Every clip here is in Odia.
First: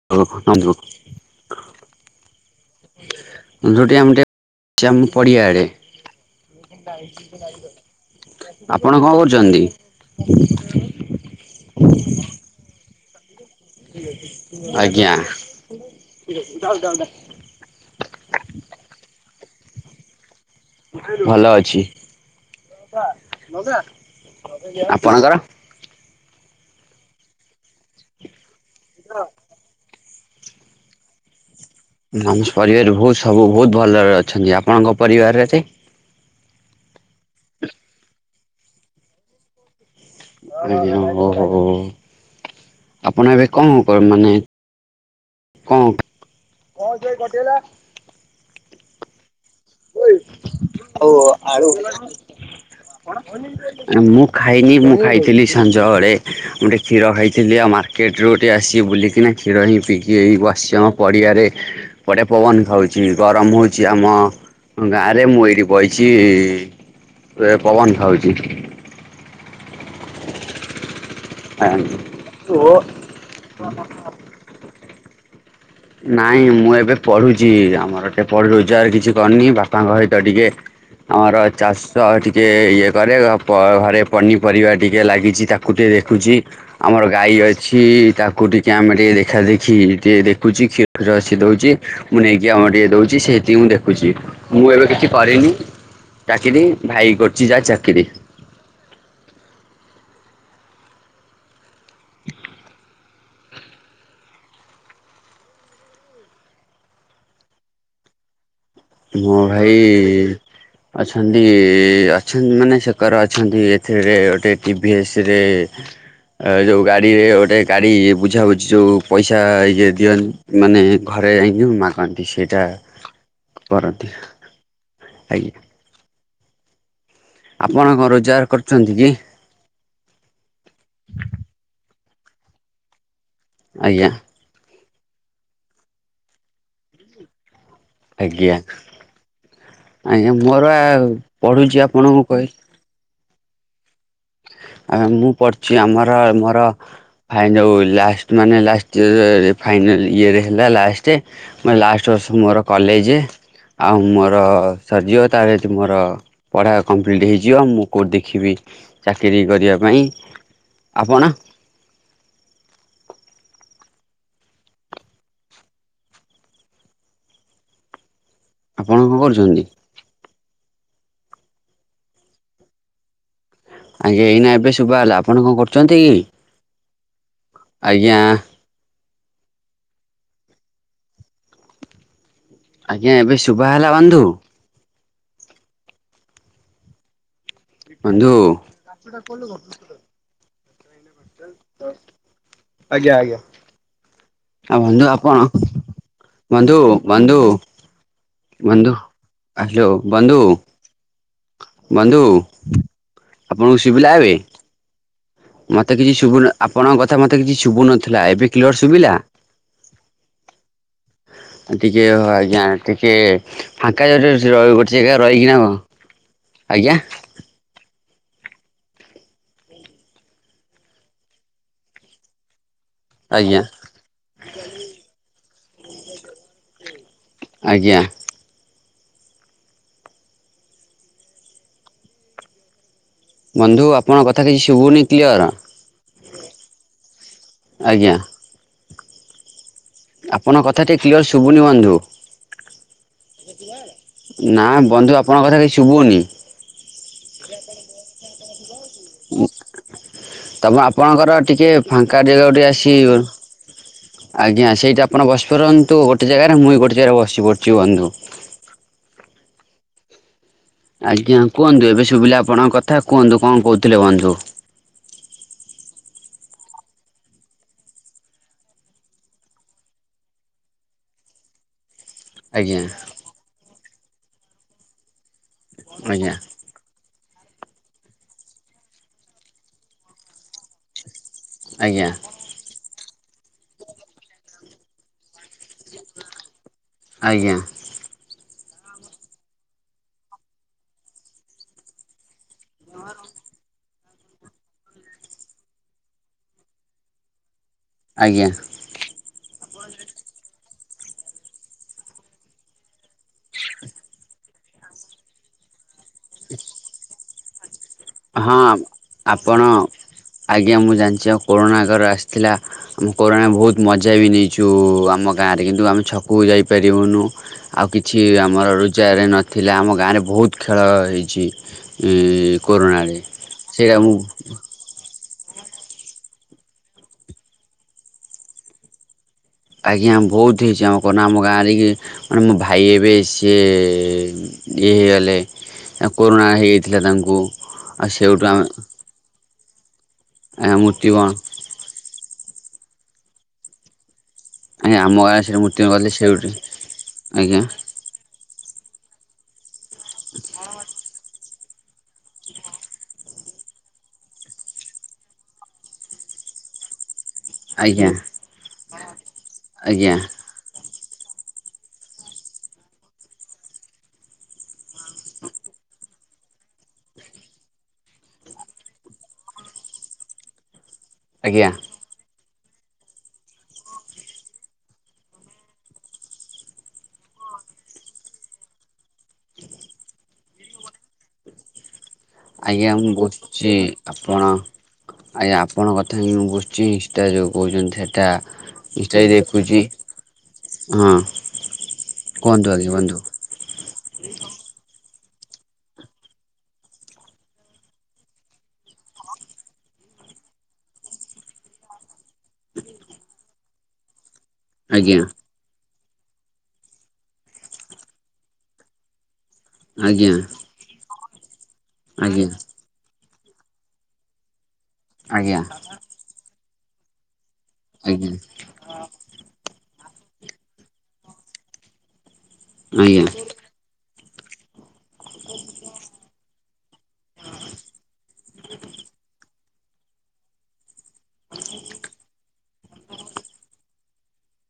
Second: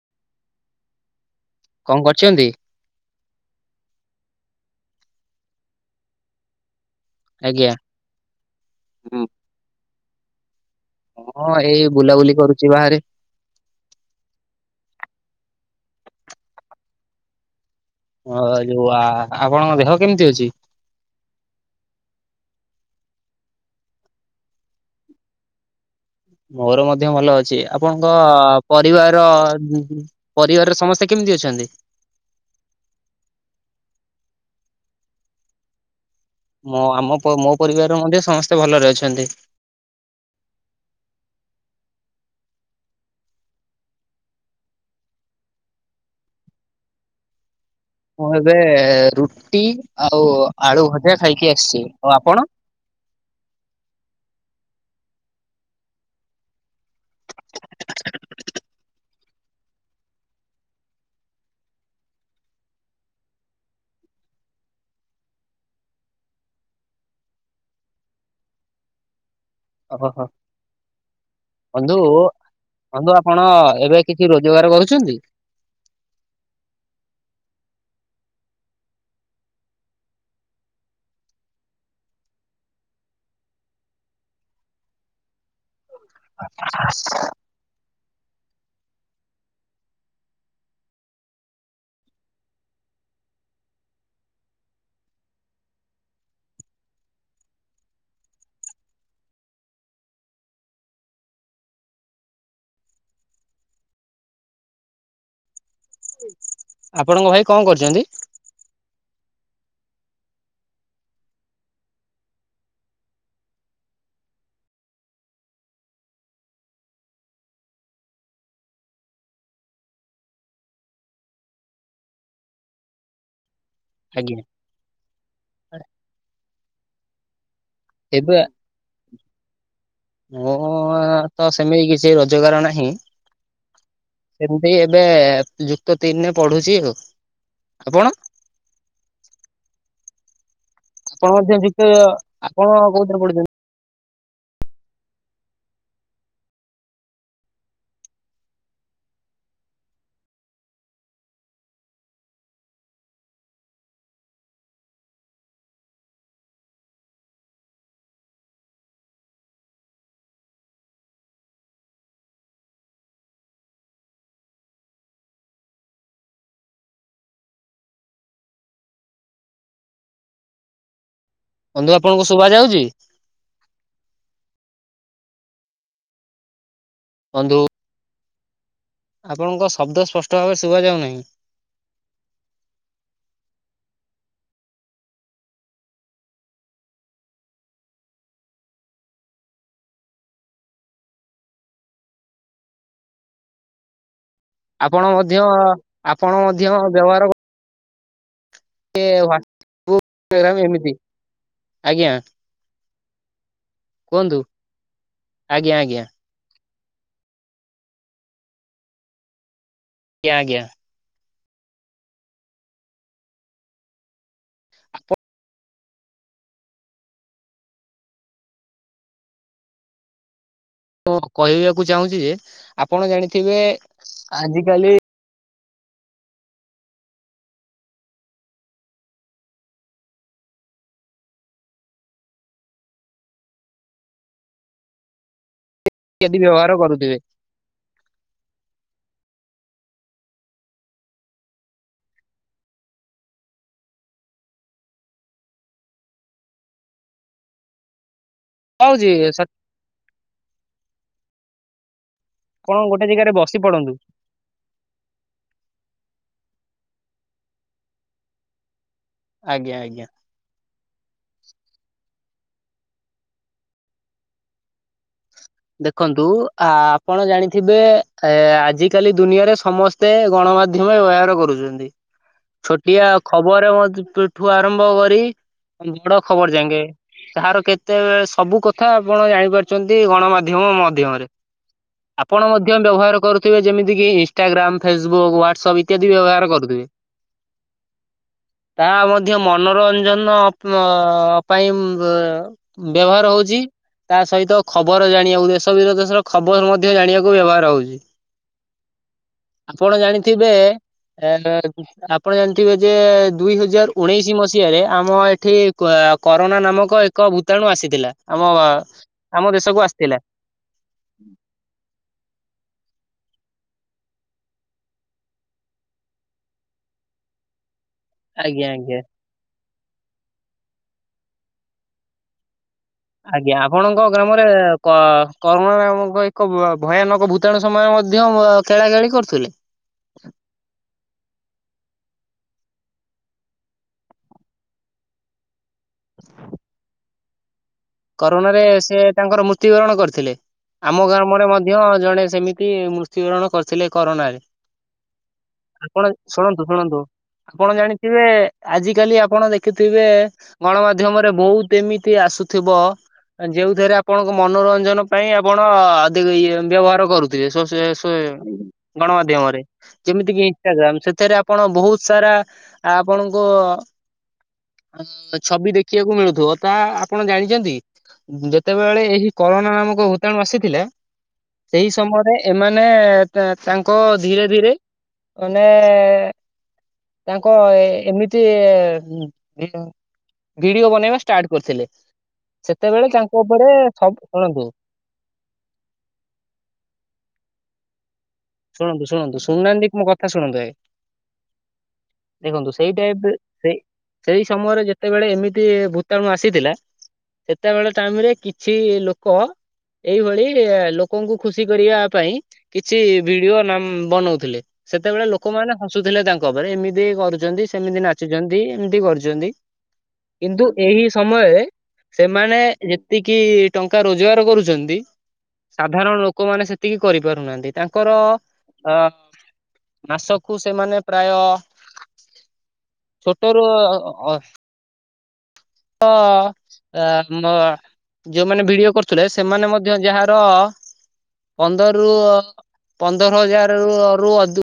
[unintelligible] କଣ କରିଛନ୍ତି? ରୋଟି ଆମଟି ଆମ ପଡ଼ିଆ ଆଡେ। ଆଜ୍ଞା। ଆପଣ କଣ କରୁଛନ୍ତି? ହଁ ଏଇ ବୁଲାବୁଲି କରୁଛି ବାହାରେ। ଆଜ୍ଞା। ହଁ ଯୋଉ ଆ ଆପଣଙ୍କ ଦେହ କେମିତି ଅଛି। ଭଲ ଅଛି ଆପଣଙ୍କର? ମୋର ମଧ୍ୟ ଭଲ ଅଛି ଆପଣଙ୍କ ପରିବାର ପରିବାରର ସମସ୍ତେ କେମିତି ଅଛନ୍ତି? ମ ପରିବାର ବହୁତ ସବୁ ବହୁତ ଭଲରେ ଅଛନ୍ତି ଆପଣଙ୍କ ପରିବାରରେ ସ ମୋ ଆମ ମୋ ପରିବାର ମଧ୍ୟ ସମସ୍ତେ ଭଲରେ ଅଛନ୍ତି। ଓ ହୋ ଆପଣ ଏବେ କଣ ହ କର ମାନେ କଣ କଣ ସେ କଟେଇଲା। ମୁଁ ଏବେ ରୁଟି ଆଉ ଆଳୁ ଭଜା ଖାଇକି ଆସିଛି ଆଉ ଆପଣ? ମୁଁ ଖାଇନି ମୁଁ ଖାଇଥିଲି ସଞ୍ଜ ବେଳେ। ମୁଁ ଗୋଟେ କ୍ଷୀର ଖାଇଥିଲି ଆଉ ମାର୍କେଟରୁୁ ଟିକେ ଆସିକି ବୁଲିକିନା କ୍ଷୀର ହିଁ ପିଇିକି ଏଇ ବସିଚି ଆମ ପଡ଼ିଆରେ। ବଢ଼ିଆ ପବନ ଖାଉଛି ଗରମ ହଉଛି ଆମ ହଁ ଗାଁ ରେ ମୁଁ ଏଇଠି ବଇଛି ଏ ପବନ ଖାଉଛି। ଓହହୋ ବନ୍ଧୁ ନାଇଁ ବନ୍ଧୁ ଆପଣ ଏବେ କିଛି ରୋଜ ରୋଜଗାର କରୁଛନ୍ତି। ନାଇଁ ମୁଁ ଏବେ ପଢୁଛି ଆମର ଏଟେ ପଢ ରୋଜଗାର କିଛି କରିନି ବାପାଙ୍କ ସହିତ ଟିକେ ଆମର ଚାଷ ଟିକେ ଇଏ କରେ ଘରେ ପନିପରିବା ଟିକେ ଲାଗିଛି ତାକୁ ମୁଁଟେ ଦେଖୁଛି ଆମର ଗାଈ ଅଛି ତାକୁ ଟିକେ ଆମେ ଟିକେ ଦେଖା ଦେଖି ଟିକେ ଦେଖ ଦେଖୁଛି କ୍ଷୀରୀର ଦଉଛି ମୁଁ ନେଇକି ଆମର ଟିକେ ଦଉଛି ସେତିକି ମୁଁ ଦେଖୁଛି। ମୁଁ ଏବେ କିଛି କରିନି ଚାକିରି ଭାଇ କରୁଛି ଯାହା ଚାକିରି ଆପଣଙ୍କ ଭାଇ କଣ କରୁଛନ୍ତି? ମୋ ଭାଇ ଅଛନ୍ତି ଅଛନ୍ତି ମାନେ ସେକରେ ଅଛନ୍ତି ଏଥିରେ ଗୋଟେ ଟିଭି ଏସ ରେ ଆ ଯୋଉ ଗାଡିରେ ଗୋଟେ ଗାଡି ବୁଝାବୁଝି ଯୋଉ ପଇସା ଇଏ ଦିଅନ୍ତ ମାନେ ଘରେ ଏଇଯୋଉ ମାନନ୍ତି ସେଇଟା କରନ୍ତି ଆଜ୍ଞା। ଆଜ୍ଞା। ଆପଣ କଣ ରୋଜଗାର କରୁଛନ୍ତି କି? ମୋର ତ ସେମିତି କିଛି ରୋଜଗାର ନାହିଁ। ଆଜ୍ଞା। ସେମିତି ଏବେ ଯୁକ୍ତ ତିନିରେ ପଢୁଛି ଆଉ ଆପଣ? ଆଜ୍ଞା ଆଜ୍ଞା ମୋର ଆ ପଢ଼ୁଛି ଆପଣଙ୍କୁ କହିି ହଁ କଉଥିରେ ପଢୁଛନ୍ତି? ଆ ମୁଁ ପଢ଼ିଛି ଆମର ଆ ମୋର ଫାଇନ ଆଉ ଲାଷ୍ଟ ମାନେ ଲାଷ୍ଟ ଇଅର ଫାଇନାଲ ଇଅର ହେଲା ଲାଷ୍ଟ ମ ଲାଷ୍ଟ ବର୍ଷ ମୋର କଲେଜ ଆଉ ମୋର ସରଜିବ ତାର ଯଦି ମୋର ପଢା କମ୍ପ୍ଲିଟ ହେଇଯିବ ମୁଁ କୋଉଠି ଦେଖିବି ଚାକିରିୀ କରିବା ପାଇଁ ଆପଣ? ଆପଣ କଣ କରୁଛନ୍ତି? ବନ୍ଧୁ ଆପଣଙ୍କୁ ଶୁଭା ଯାଉଛି? ଆଜ୍ଞା ଏଇନା ଏବେ ଶୁଭା ଗଲା ଆପଣ କଣ କରୁଛନ୍ତି କି? ବନ୍ଧୁ। ଆଜ୍ଞା। ଆପଣଙ୍କ ଶବ୍ଦ ସ୍ପଷ୍ଟ ଭାବରେ ଶୁଭା ଯାଉନାହିଁ। ଆଜ୍ଞା ଏବେ ଶୁଭା ହେଲା ବନ୍ଧୁ। ବନ୍ଧୁ। ଆଜ୍ଞା ଆଜ୍ଞା। ଆଉ ବନ୍ଧୁ ଆପଣ ଆପଣ ମଧ୍ୟ ବନ୍ଧୁ ବ୍ୟବହାର ବନ୍ଧୁ। ବନ୍ଧୁ କରିବେ ଆଲୋ ବନ୍ଧୁ। ହ୍ୱାଟ୍ସଆପ ଏମିତି ଆଜ୍ଞା ବନ୍ଧୁ ଆପଣଙ୍କୁ ଶୁଭିଲା ଏବେ? କୁହନ୍ତୁ ଆଜ୍ଞା ମତେ ଆଜ୍ଞା କିଛି ଶୁଭୁନେ ଆପଣଙ୍କ କଥା ମତେ କିଛି ଶୁଭୁନଥିଲା ଏବେ କ୍ଲିଅର ଶୁଭିଲା। ଆଜ୍ଞା ଆଜ୍ଞା। ମୁଁ ଟିକେ ଓ ଆଜ୍ଞା ଟିକେ। ଫାଙ୍କା ଯାଗାକୁ ଗୋଟେ ଜାଗା ରହିକି ନାଁ କ? ଆଜ୍ଞା। ମୁଁ କହିବାକୁ ଚାହୁଁଛି ଯେ ଆପଣ ଜାଣିଥିବେ ଆଜ୍ଞା ଆଜିିକାଲି। ଆଜ୍ଞା। ବନ୍ଧୁ ଆପଣଙ୍କ କଥା କିଛି ଶୁଭୁନି କ୍ଲିଅର? କେଦିବି ଘ ର କରୁଥିବେ। ଆଜ୍ଞା। ଆପଣଙ୍କ କଥା ଟିକେ କ୍ଲିୟର ଶୁଭୁନି ବନ୍ଧୁ? ସାରେ। ନା ବନ୍ଧୁ ଆପଣଙ୍କ କଥା କିଛି ଶୁଭୁନି? [inaudible] ପାଉଛି ସତ। ତମ ଆପଣଙ୍କର ଟିକେ ଫାଙ୍କା ଜାଗାକୁ ଟିକେ ଆପଣ ଗୋଟେ ଆସିିବେ ଜାଗାରେ ବସି ପଡନ୍ତୁ ଘରୁ। ଆଜ୍ଞା ସେଇଟା ଆପଣ ବସି ପାରନ୍ତୁ ଗୋଟେ ଜାଗାରେ ମୁଇଁ ଗୋଟେ ଜାଗାରେ ବସି ପଡ଼ୁଛି ବନ୍ଧୁ। ଆଜ୍ଞା ଆଜ୍ଞା। ଆଜ୍ଞା କୁହନ୍ତୁ ଏବେ ଶୁଭିଲା ଆପଣଙ୍କ କଥା କୁହନ୍ତୁ କଣ କହୁଥିଲେ ବନ୍ଧୁ? ଦେଖନ୍ତୁ ଆ ଆପଣ ଜାଣିଥିବେ ଏ ଆଜିକାଲି ଦୁନିଆରେ ସମସ୍ତ ତେ ଗଣମାଧ୍ୟମେ ବ୍ୟବହାର କରୁଛନ୍ତି। ଆଜ୍ଞା ଛୋଟିଆ ଖବର ମଧୁନ୍ତୁ ଆରମ୍ଭ କରି। ବଡ ଆଜ୍ଞା ଖବର ଜାଙ୍ଗେ। ତାହାର କେତେ ସବୁ କଥା ଆପଣ ଜାଣିପାରୁଛନ୍ତି ଗଣମାଧ୍ୟମ। ମଧ୍ୟମରେ। ଆଜ୍ଞା। ଆପଣ ମଧ୍ୟ ବ୍ୟବହାର କରୁଥିବେ ଯେମିତି କି? ଇନଷ୍ଟାଗ୍ରାମ, ଫେସବୁକ୍, ହ୍ୱାଟ୍ସଆପ୍ ଇତ ଇତ୍ୟାଦି ବ୍ୟବହାର କରୁଥିବେ। ଆଜ୍ଞା ତା ମଧ୍ୟ ମନରଞ୍ଜନ ଅ ପାଇଁ ବ ବ୍ୟବହାର ହଉଛି। ତା ସହିତ ଖବର ଯାଣି ଦେଶ ବିଦେଶର ଖବର ମଧ୍ୟ ଜାଣିବାକୁ ବ୍ୟବହାର ହଉଛି। ଆଜ୍ଞା। ଆପଣ ଜାଣିଥିବେ। ଏନ ଏ - ଆପଣ ଜାଣିଥିବେ ଯେ ଦୁଇ ହଜାର ଉଣେଇଶି ମସିହାରେ ଆମ ଏଠି କୁଆକ କରୋଣା ନାମକ ଏକ ଭୂତାଣୁ ଆସିଥିଲା। ଆମ ହଁ ଆମ ଆପଣ ଦେଶକୁ ଆସି ଆଜ୍ଞା ମୁଁ ଜାଣିଛି ଆଉ କୋରୋଣା ଆଗରେ ଆସିଥିଲା। ଆମେ କୋରୋଣା ବହୁତୁ ମଜା ବି ନେଇଛୁ ଆମ ଗାଁରେ କିନ୍ତୁ ଆମେ ଛକକୁ ଯାଇପାରିବୁନୁ। ଆଉ କିଛି ଆମର ଆଜ୍ଞା ଆଜ୍ଞା ରୋଜାଗାର ନଥିଲା ଆମ ଗାଁରେ ବହୁତୁ ଖେଳ ହେଇଛି। ଇଁ କୋରୋନାରେ। ଆଜ୍ଞା। ସେଇଟା ଆପଣଙ୍କ ମୁଁ ଗ୍ରାମରେ କ-କରୁଣାନାମକ ଏକ ଭୟାନକ ଭୂତାଣୁ ସମୟ ମଧ୍ୟ ଖେଳା ଖେଳି କରୁଥିଲେ। ଆଜ୍ଞା ବହୁତୁ ହେଇଛି ଆମ କରନା ଆମ ଗାଁରେ କି ମାନେ ମୋ ଭାଇ ଏବେ ସିଏ ଇଏ ହେଇଗଲେ, ଆଉ କରୋନା ହେଇଯାଇଥିଲା ତାଙ୍କୁ। ଆଉ ସେଇଠୁ କରୋନାରେ ସେ ତାଙ୍କର ମୃତ୍ୟୁବରଣ କରିଥିଲେ, ଆମେ ଆମ ମୃତ୍ୟୁବରଣ ଗ୍ରାମରେ ମଧ୍ୟ ମଧ୍ୟ ଜଣେ ସେମିତି ମୃତ୍ୟୁବରଣ କରିଥିଲେ କରୋନାରେ। ଆମ ଗାଁରେ ସେଇଟା ମୃତ୍ୟୁବରଣ ଆପଣ କରିଥିଲେ ସେଇଠୁ ଶୁଣନ୍ତୁ ଶୁଣନ୍ତୁ ଆଜ୍ଞା ଆପଣ ଜାଣିଥିବେ ଆଜି କାଲି ଆପଣ ଦେଖୁଥିବେ ଗଣମାଧ୍ୟମରେ ବହୁତ ଏମିତି ଆସୁ ଥିବ ଯେଉଥିରେ ଆପଣଙ୍କ ମନୋରଞ୍ଜନ ପାଇଁ ଆପଣ ଅଧିକ ଇ ଏ ବ୍ୟବହାର କରୁ ଦେଶ ସୋଏ ଆଜ୍ଞା ସୋଏ ଗଣମାଧ୍ୟମରେ ଆଜ୍ଞା ଯେମିତିକି ଜାମ୍ ଛେତେରେ ଆପଣ ବହୁତ ସାରା ଆପଣଙ୍କୁ ଛବି ଦେଖିବାକୁ ମିଳୁଥିବ ତା ଆପଣ ଜାଣିଛନ୍ତି, ଯେତେବେଳେ ଏହି କରୋନା ନାମକ ଭୂତାଣୁ ଆସିଥିଲା, ଆଜ୍ଞା ସେହି ସମୟରେ ଏମାନେ ତାଙ୍କ ଧୀରେ ଧୀରେ ମାନେ ତାଙ୍କ ଏଏମିତି ଭିଡିଓ ବନେଇବା ଷ୍ଟାର୍ଟ କରିଥିଲେ। ଆଜ୍ଞା ସେତେବେଳେ ମୁଁ ତାଙ୍କ ଉପରେ ବୁଝିଛି ସବୁ ଆପଣ ଶୁଣନ୍ତୁ ଆଜ୍ଞା ଆପଣଙ୍କ କଥା ହିଁ ମୁଁ ବୁଝ ଛି ଇନଷ୍ଟା ଯୋଉ କହୁଛନ୍ତି ସେଇଟା ଶୁଣନ୍ତୁ ଶୁଣନ୍ତୁ ଶୁଣନାହାଁନ୍ତି ମୋ କଥା ଶୁଣନ୍ତୁ ଆଗେ। ହଁ କୁହନ୍ତୁ ଦେଖନ୍ତୁ ଆଜ୍ଞା ସେଇ ବନ୍ଧୁ ଟାଇପରେ ସେଇ ସେଇ ସମୟରେ ଯେତେବେଳେ ଏମିତି ଭୂତାଣୁ ଆସିଥିଲା। ସେତେବେଳେ ଟାଇମ ରେ କିଛି ଲୋକ ଏଇଭଳି ଲୋକଙ୍କୁ ଖୁସି କରିବା ପାଇଁ କିଛି ଭିଡିଓ ନାମ ବନଉଥିଲେ ଆଜ୍ଞା ସେତେବେଳେ ଲୋକ ଲୋକମାନେ ହସୁଥିଲେ ତାଙ୍କ ଉପରେ, ଏମିତି କରୁଛନ୍ତି ସେମିତି ନାଚୁଛନ୍ତି ଏମିତି କରୁଛନ୍ତି। ଆଜ୍ଞା କିନ୍ତୁ ଏହି ସମୟରେ, ଆଜ୍ଞା ସେମାନେ ଯେତିକି ଟଙ୍କା ରୋଜଗାର କରୁଛନ୍ତି ଆଜ୍ଞା ସାଧାରଣ ଲୋକ ଲୋକମାନେ ସେତିକି କରିପାରୁନାହାନ୍ତି ତାଙ୍କର ଆଜ୍ଞା ଅ ମାସକୁ ସେମାନେ ପ୍ରାୟ ଆଜ୍ଞା ଛୋଟ ସେ [unintelligible] ହଁମ। ଯୋଉମାନେ ଭିଡିଓ କରୁଥିଲେ ସେମାନେ ମଧ୍ୟ ଯାହାର ପନ୍ଦର ରରୁ ପନ୍ଦର ହଜାର ରୁ ଅଧ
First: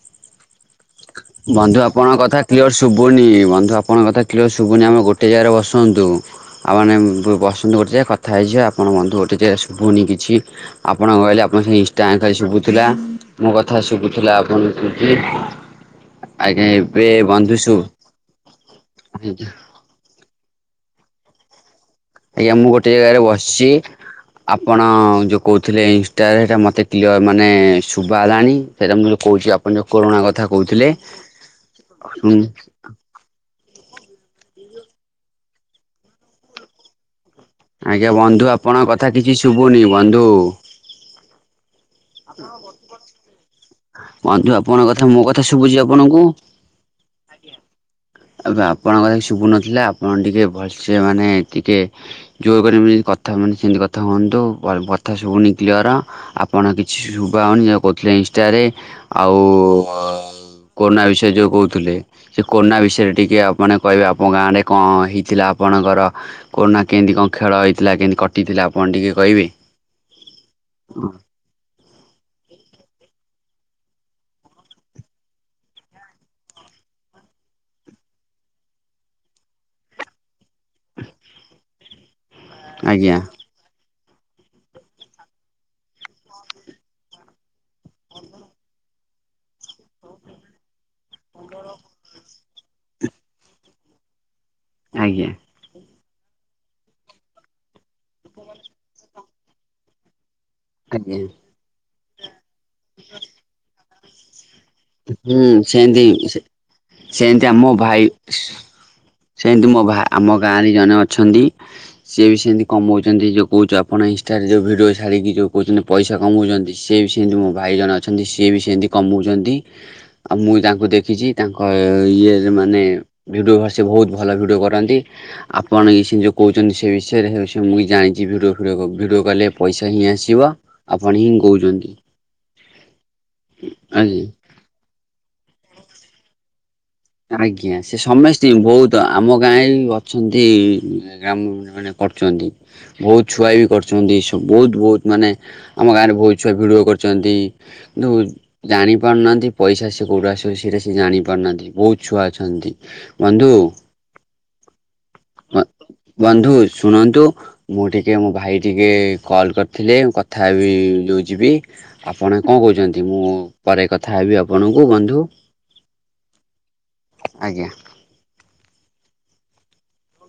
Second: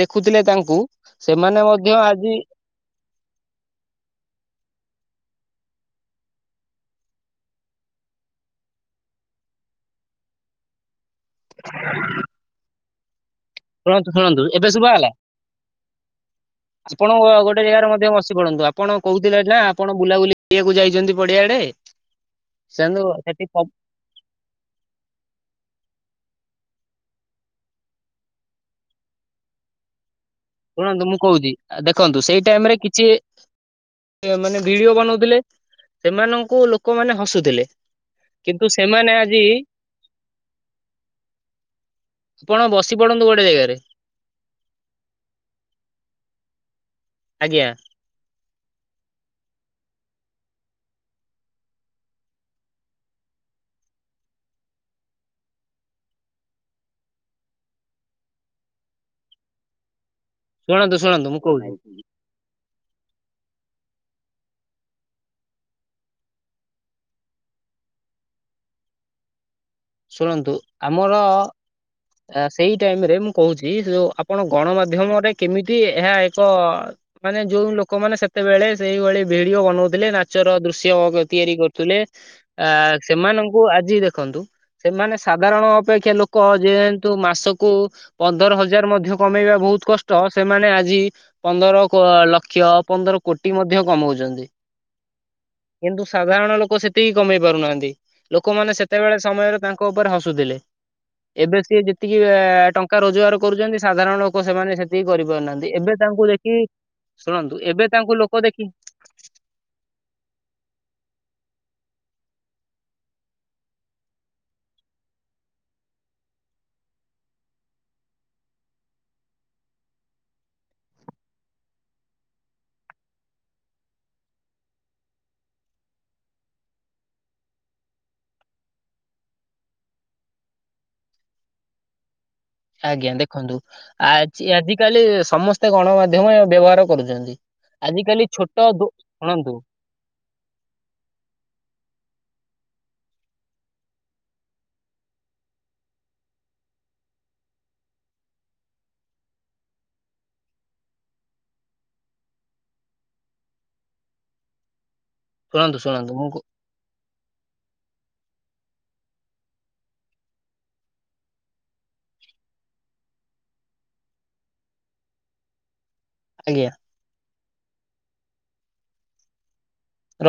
ଦେଖୁଥିଲେ ତାଙ୍କୁ ସେମାନେ ବନ୍ଧୁ ମଧ୍ୟ ଆପଣଙ୍କ ଆଜି କଥା କ୍ଲିୟର ଶୁ ଶୁଭୁନି ବନ୍ଧୁ ଆପଣଙ୍କ କଥା କ୍ଲିୟର ଶୁଭୁନି ଆମର ଗୋଟେ ଜାଗାରେ ବସନ୍ତୁ। ଆଉ ମାନେ ବସନ୍ତୁ ଗୋଟେ ଜାଗାରେ କଥା ହେଇଛିିବ ଆପଣଙ୍କ ମନ୍ଧୁ ଗୋଟେ ଯେ ଶୁଭୁନି କିଛି। ଆପଣ କହିଲେ ଆପଣ ସେ ଇନା ଶୁଭୁଥିଲା ମୋ କଥା ଶୁଣନ୍ତୁ ଶୁଭୁଥିଲା ଶୁଣନ୍ତୁ ଏବେ ଶୁଭା ହେଲା ଆପଣଙ୍କୁ। ଆଜ୍ଞା ଏବେ ଆପଣ ବନ୍ଧୁ ଗୋଟେ ଶୁ ଜାଗାରେ ମଧ୍ୟ ବସି ପଡନ୍ତୁ ଆପଣ କହୁଥିଲେ ଆଜ୍ଞା ଯାହା ଆପଣ ବୁଲାବୁଲି କରିବାକୁ ଯାଇଛନ୍ତି ପଡିଆ ଆଡେ? ଆଜ୍ଞା ମୁଁ ଗୋଟେ ଜାଗାରେ ବସିଛି। ଆପଣ ଯୋଉଁ କହୁଥିଲେ ଇନଷ୍ଟଟାରେ ସେଇଟା ମୋତେ କ୍ୟର ମାନେ ଶୁଭ ହେଲାଣି ସେଇଟା ମୁଁ ଯେଉଁ କହୁଛି। ପ ଯଉ କରୋନା କଥା କହୁଥିଲେ। ଶୁଣନ୍ତୁ ସିଏ ମାନେ ଭିଡିଓ ବନଉଥିଲେ ସେମାନଙ୍କୁ ଲୋକମାନୋନ ହସୁଥିଲେ। ଆଜ୍ଞା ବନ୍ଧୁ କିନ୍ତୁ ଆପଣଙ୍କ କଥା ସେମାନେ କିଛି ଆଜି ଶୁଭୁନି ବନ୍ଧୁ। -ଆପଣ ବସି ପଡନ୍ତୁ ଗୋଟେ ଜାଗାରେ? ବନ୍ଧୁଆପଣଙ୍କ କଥା ମୋ କଥା ଶୁଭୁଛି ଆପଣଙ୍କୁ ଆଜ୍ଞା। ଏବେ ଆପଣଙ୍କଥା ଶୁଭୁନଥିଲା ଆପଣ ଟିକି ଭଲସେ ମାନେ ଟିକେ ଜୋର କର କଥା ମାନେ ସେମିତି କଥା ହୁଅନ୍ତୁ କଥା ଶୁବୁନି କ୍ଲିଅର। ଆପଣ କିଛି ଶୁଣାଯାଉନି ଯେ କହୁଥିଲେ ଇନଷ୍ଟାରେ ଆଉ ଶୁଣନ୍ତୁ କୋନା ଶୁଣନ୍ତୁ ବିଷୟରେ ମୁଁ ଯୋଉ କହୁଛି କହୁଥିଲେ ସେ କୋନା ବିଷ ସେଟା ଟିକିଏ ଆପଣ କହିବେ ଆପଣ ଗାଁରେ କଣ ହେଇଥିଲା ଆପଣଙ୍କର? କୋନା କେମିତି କଣ ଖେଳ ହେଇଥିଲା କେମିତି କଟିଥିଲା ଆପଣ ଟିକେ କହିବେ? ଶୁଣନ୍ତୁ ଆମର ଆ ସେଇ ଟାଇମ ରେ ମୁଁ କହୁଛି ଯଉ ଆପଣ ଗଣମାଧ୍ୟମରେ କେମିତି ଏହା ଏକ ମାନେ ଯୋଉ ଲୋକମାନେ ସେତେବେଳେ ସେଇଭଳି ଭିଡିଓ ବନଉଥିଲେ ନାଚ ର ଦୃଶ୍ୟ ତିଆରି କରୁଥିଲେ। ଆ ଆଜ୍ଞା ସେମାନଙ୍କୁ ଆଜି ଦେଖନ୍ତୁ ସେମାନେ ସାଧାରଣ ଅପେକ୍ଷା ଲୋକ ଯେହେତୁ ମାସକୁ ପନ୍ଦର ହଜାର ମଧ୍ୟ କମେଇବା ବହୁତ କଷ୍ଟ ସେମାନେ ଆଜି ପନ୍ଦର ଲକ୍ଷ ପନ୍ଦର କୋଟି ମଧ୍ୟ କମଉଛନ୍ତି। ଆଜ୍ଞା। କିନ୍ତୁ ସାଧାରଣ ଲୋକ ସେତିକି କମେଇ ପାରୁନାହାନ୍ତି ଲୋକମାନେ ସେତେବେଳେ ସମୟର ତାଙ୍କ ଉପରେ ହସୁଥିଲେ। ଆଜ୍ଞା। ଏବେ ସିଏ ଯେତିକି ଟଙ୍କା ରୋଜଗାର କରୁଛନ୍ତି ସାଧାରଣ ଲୋକ ସେମାନେ ସେ କେହିଁ ହୁଁ କରିପାରୁନାହାନ୍ତି ଏବେ ସେମିତି ତାଙ୍କୁ ଦେଖି ସେମିତି ଶୁଣନ୍ତୁ ଆମ ଏବେ ଭାଇ ତାଙ୍କୁ ଲୋକ ଦେଖି ସେମିତି ମୋ ଭା ଆମ ଗାଁରେ ଜଣେ ଅଛନ୍ତି। ସିଏ ବି ସେମିତି କମଉଛନ୍ତି ଯେଉଁ କହୁଛ ଆପଣ ଇନଷ୍ଟାରେ ଯେଉଁ ଭିଡ଼ିଓ ଛାଡ଼ିକି ଯେଉଁ କହୁଛନ୍ତି ପଇସା କମଉଛନ୍ତି ସିଏ ବି ସେମିତି ମୋ ଭାଇଜଣ ଅଛନ୍ତି ସିଏ ବି ସେମିତି କମଉଛନ୍ତି। ଆଉ ମୁଁ ତାଙ୍କୁ ଦେଖିଛି ତାଙ୍କ ଇଏରେ ମାନେ ଭିଡିଓ ସେ ବହୁତ ଭଲ ଭିଡ଼ିଓ କରନ୍ତି। ଆପଣ ଏ ସେ ଯେଉ କହୁଛନ୍ତି ସେ ବିଷୟରେ ମୁଁ ଜାଣିଛି ଭିଡ଼ିଓ ଫିଡିଓ ଭିଡିଓ କଲେ ପଇସା ହିଁ ଆସିବ। ଆପଣ ହିଁ କହୁଛନ୍ତି। ଆଜ୍ଞା ଦେଖନ୍ତୁ ଆ ଆଜ୍ଞା। ଆଜି କାଲି ସମସ୍ତେ ଗଣମାଧ୍ୟମ ବ୍ୟବହାର କରୁଛନ୍ତି। ଆଜ୍ଞା ସେ ଆଜିକାଲି ସମସ୍ତିଙ୍କୁ ଛୋଟ ଦୋ ବହୁତ ଆମ ଶୁଣନ୍ତୁ ଗାଁ ଛନ୍ତି। ଗ୍ରାମ ମାନେ କରୁଛନ୍ତି। ବହୁତ ଛୁଆ ବି କରିଛନ୍ତି ସବୁ ବହୁତ ବହୁତ ମାନେ ଆମ ଗାଁ‌ ରେ ବହୁତ ଛୁଆ ଭିଡ଼ିଓ କରିଛନ୍ତି। କିନ୍ତୁ ଜାଣି ପାରୁନାହାନ୍ତି ପଇସା ସେ କୋଉଠୁ ଆସିବ ସେଇଟା ସେ ଜାଣି ପାରୁନାହାନ୍ତି। ବହୁତ ଛୁଆ ଅଛନ୍ତି। ବଂଧୁ ଶୁଣନ୍ତୁ ଶୁଣନ୍ତୁ ମୁଁ କ ବନ୍ଧୁ ଶୁଣନ୍ତୁ। ମୁଁ ଟିକେ ମୋ ଭାଇ ଟିକେ କଲ୍ କରିଥିଲେ। ମୁଁ କଥା ହେବି, ଯୋଉ ଯିବି। ଆପଣ କଣ କହୁଛନ୍ତି? ମୁଁ ପରେ କଥା ହେବି, ଆପଣଙ୍କୁ ବନ୍ଧୁ। ଆଜ୍ଞା। ଆଜ୍ଞା।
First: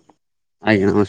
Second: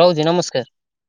ରହୁଛି ନମସ୍କା ଆଜ୍ଞା ନମ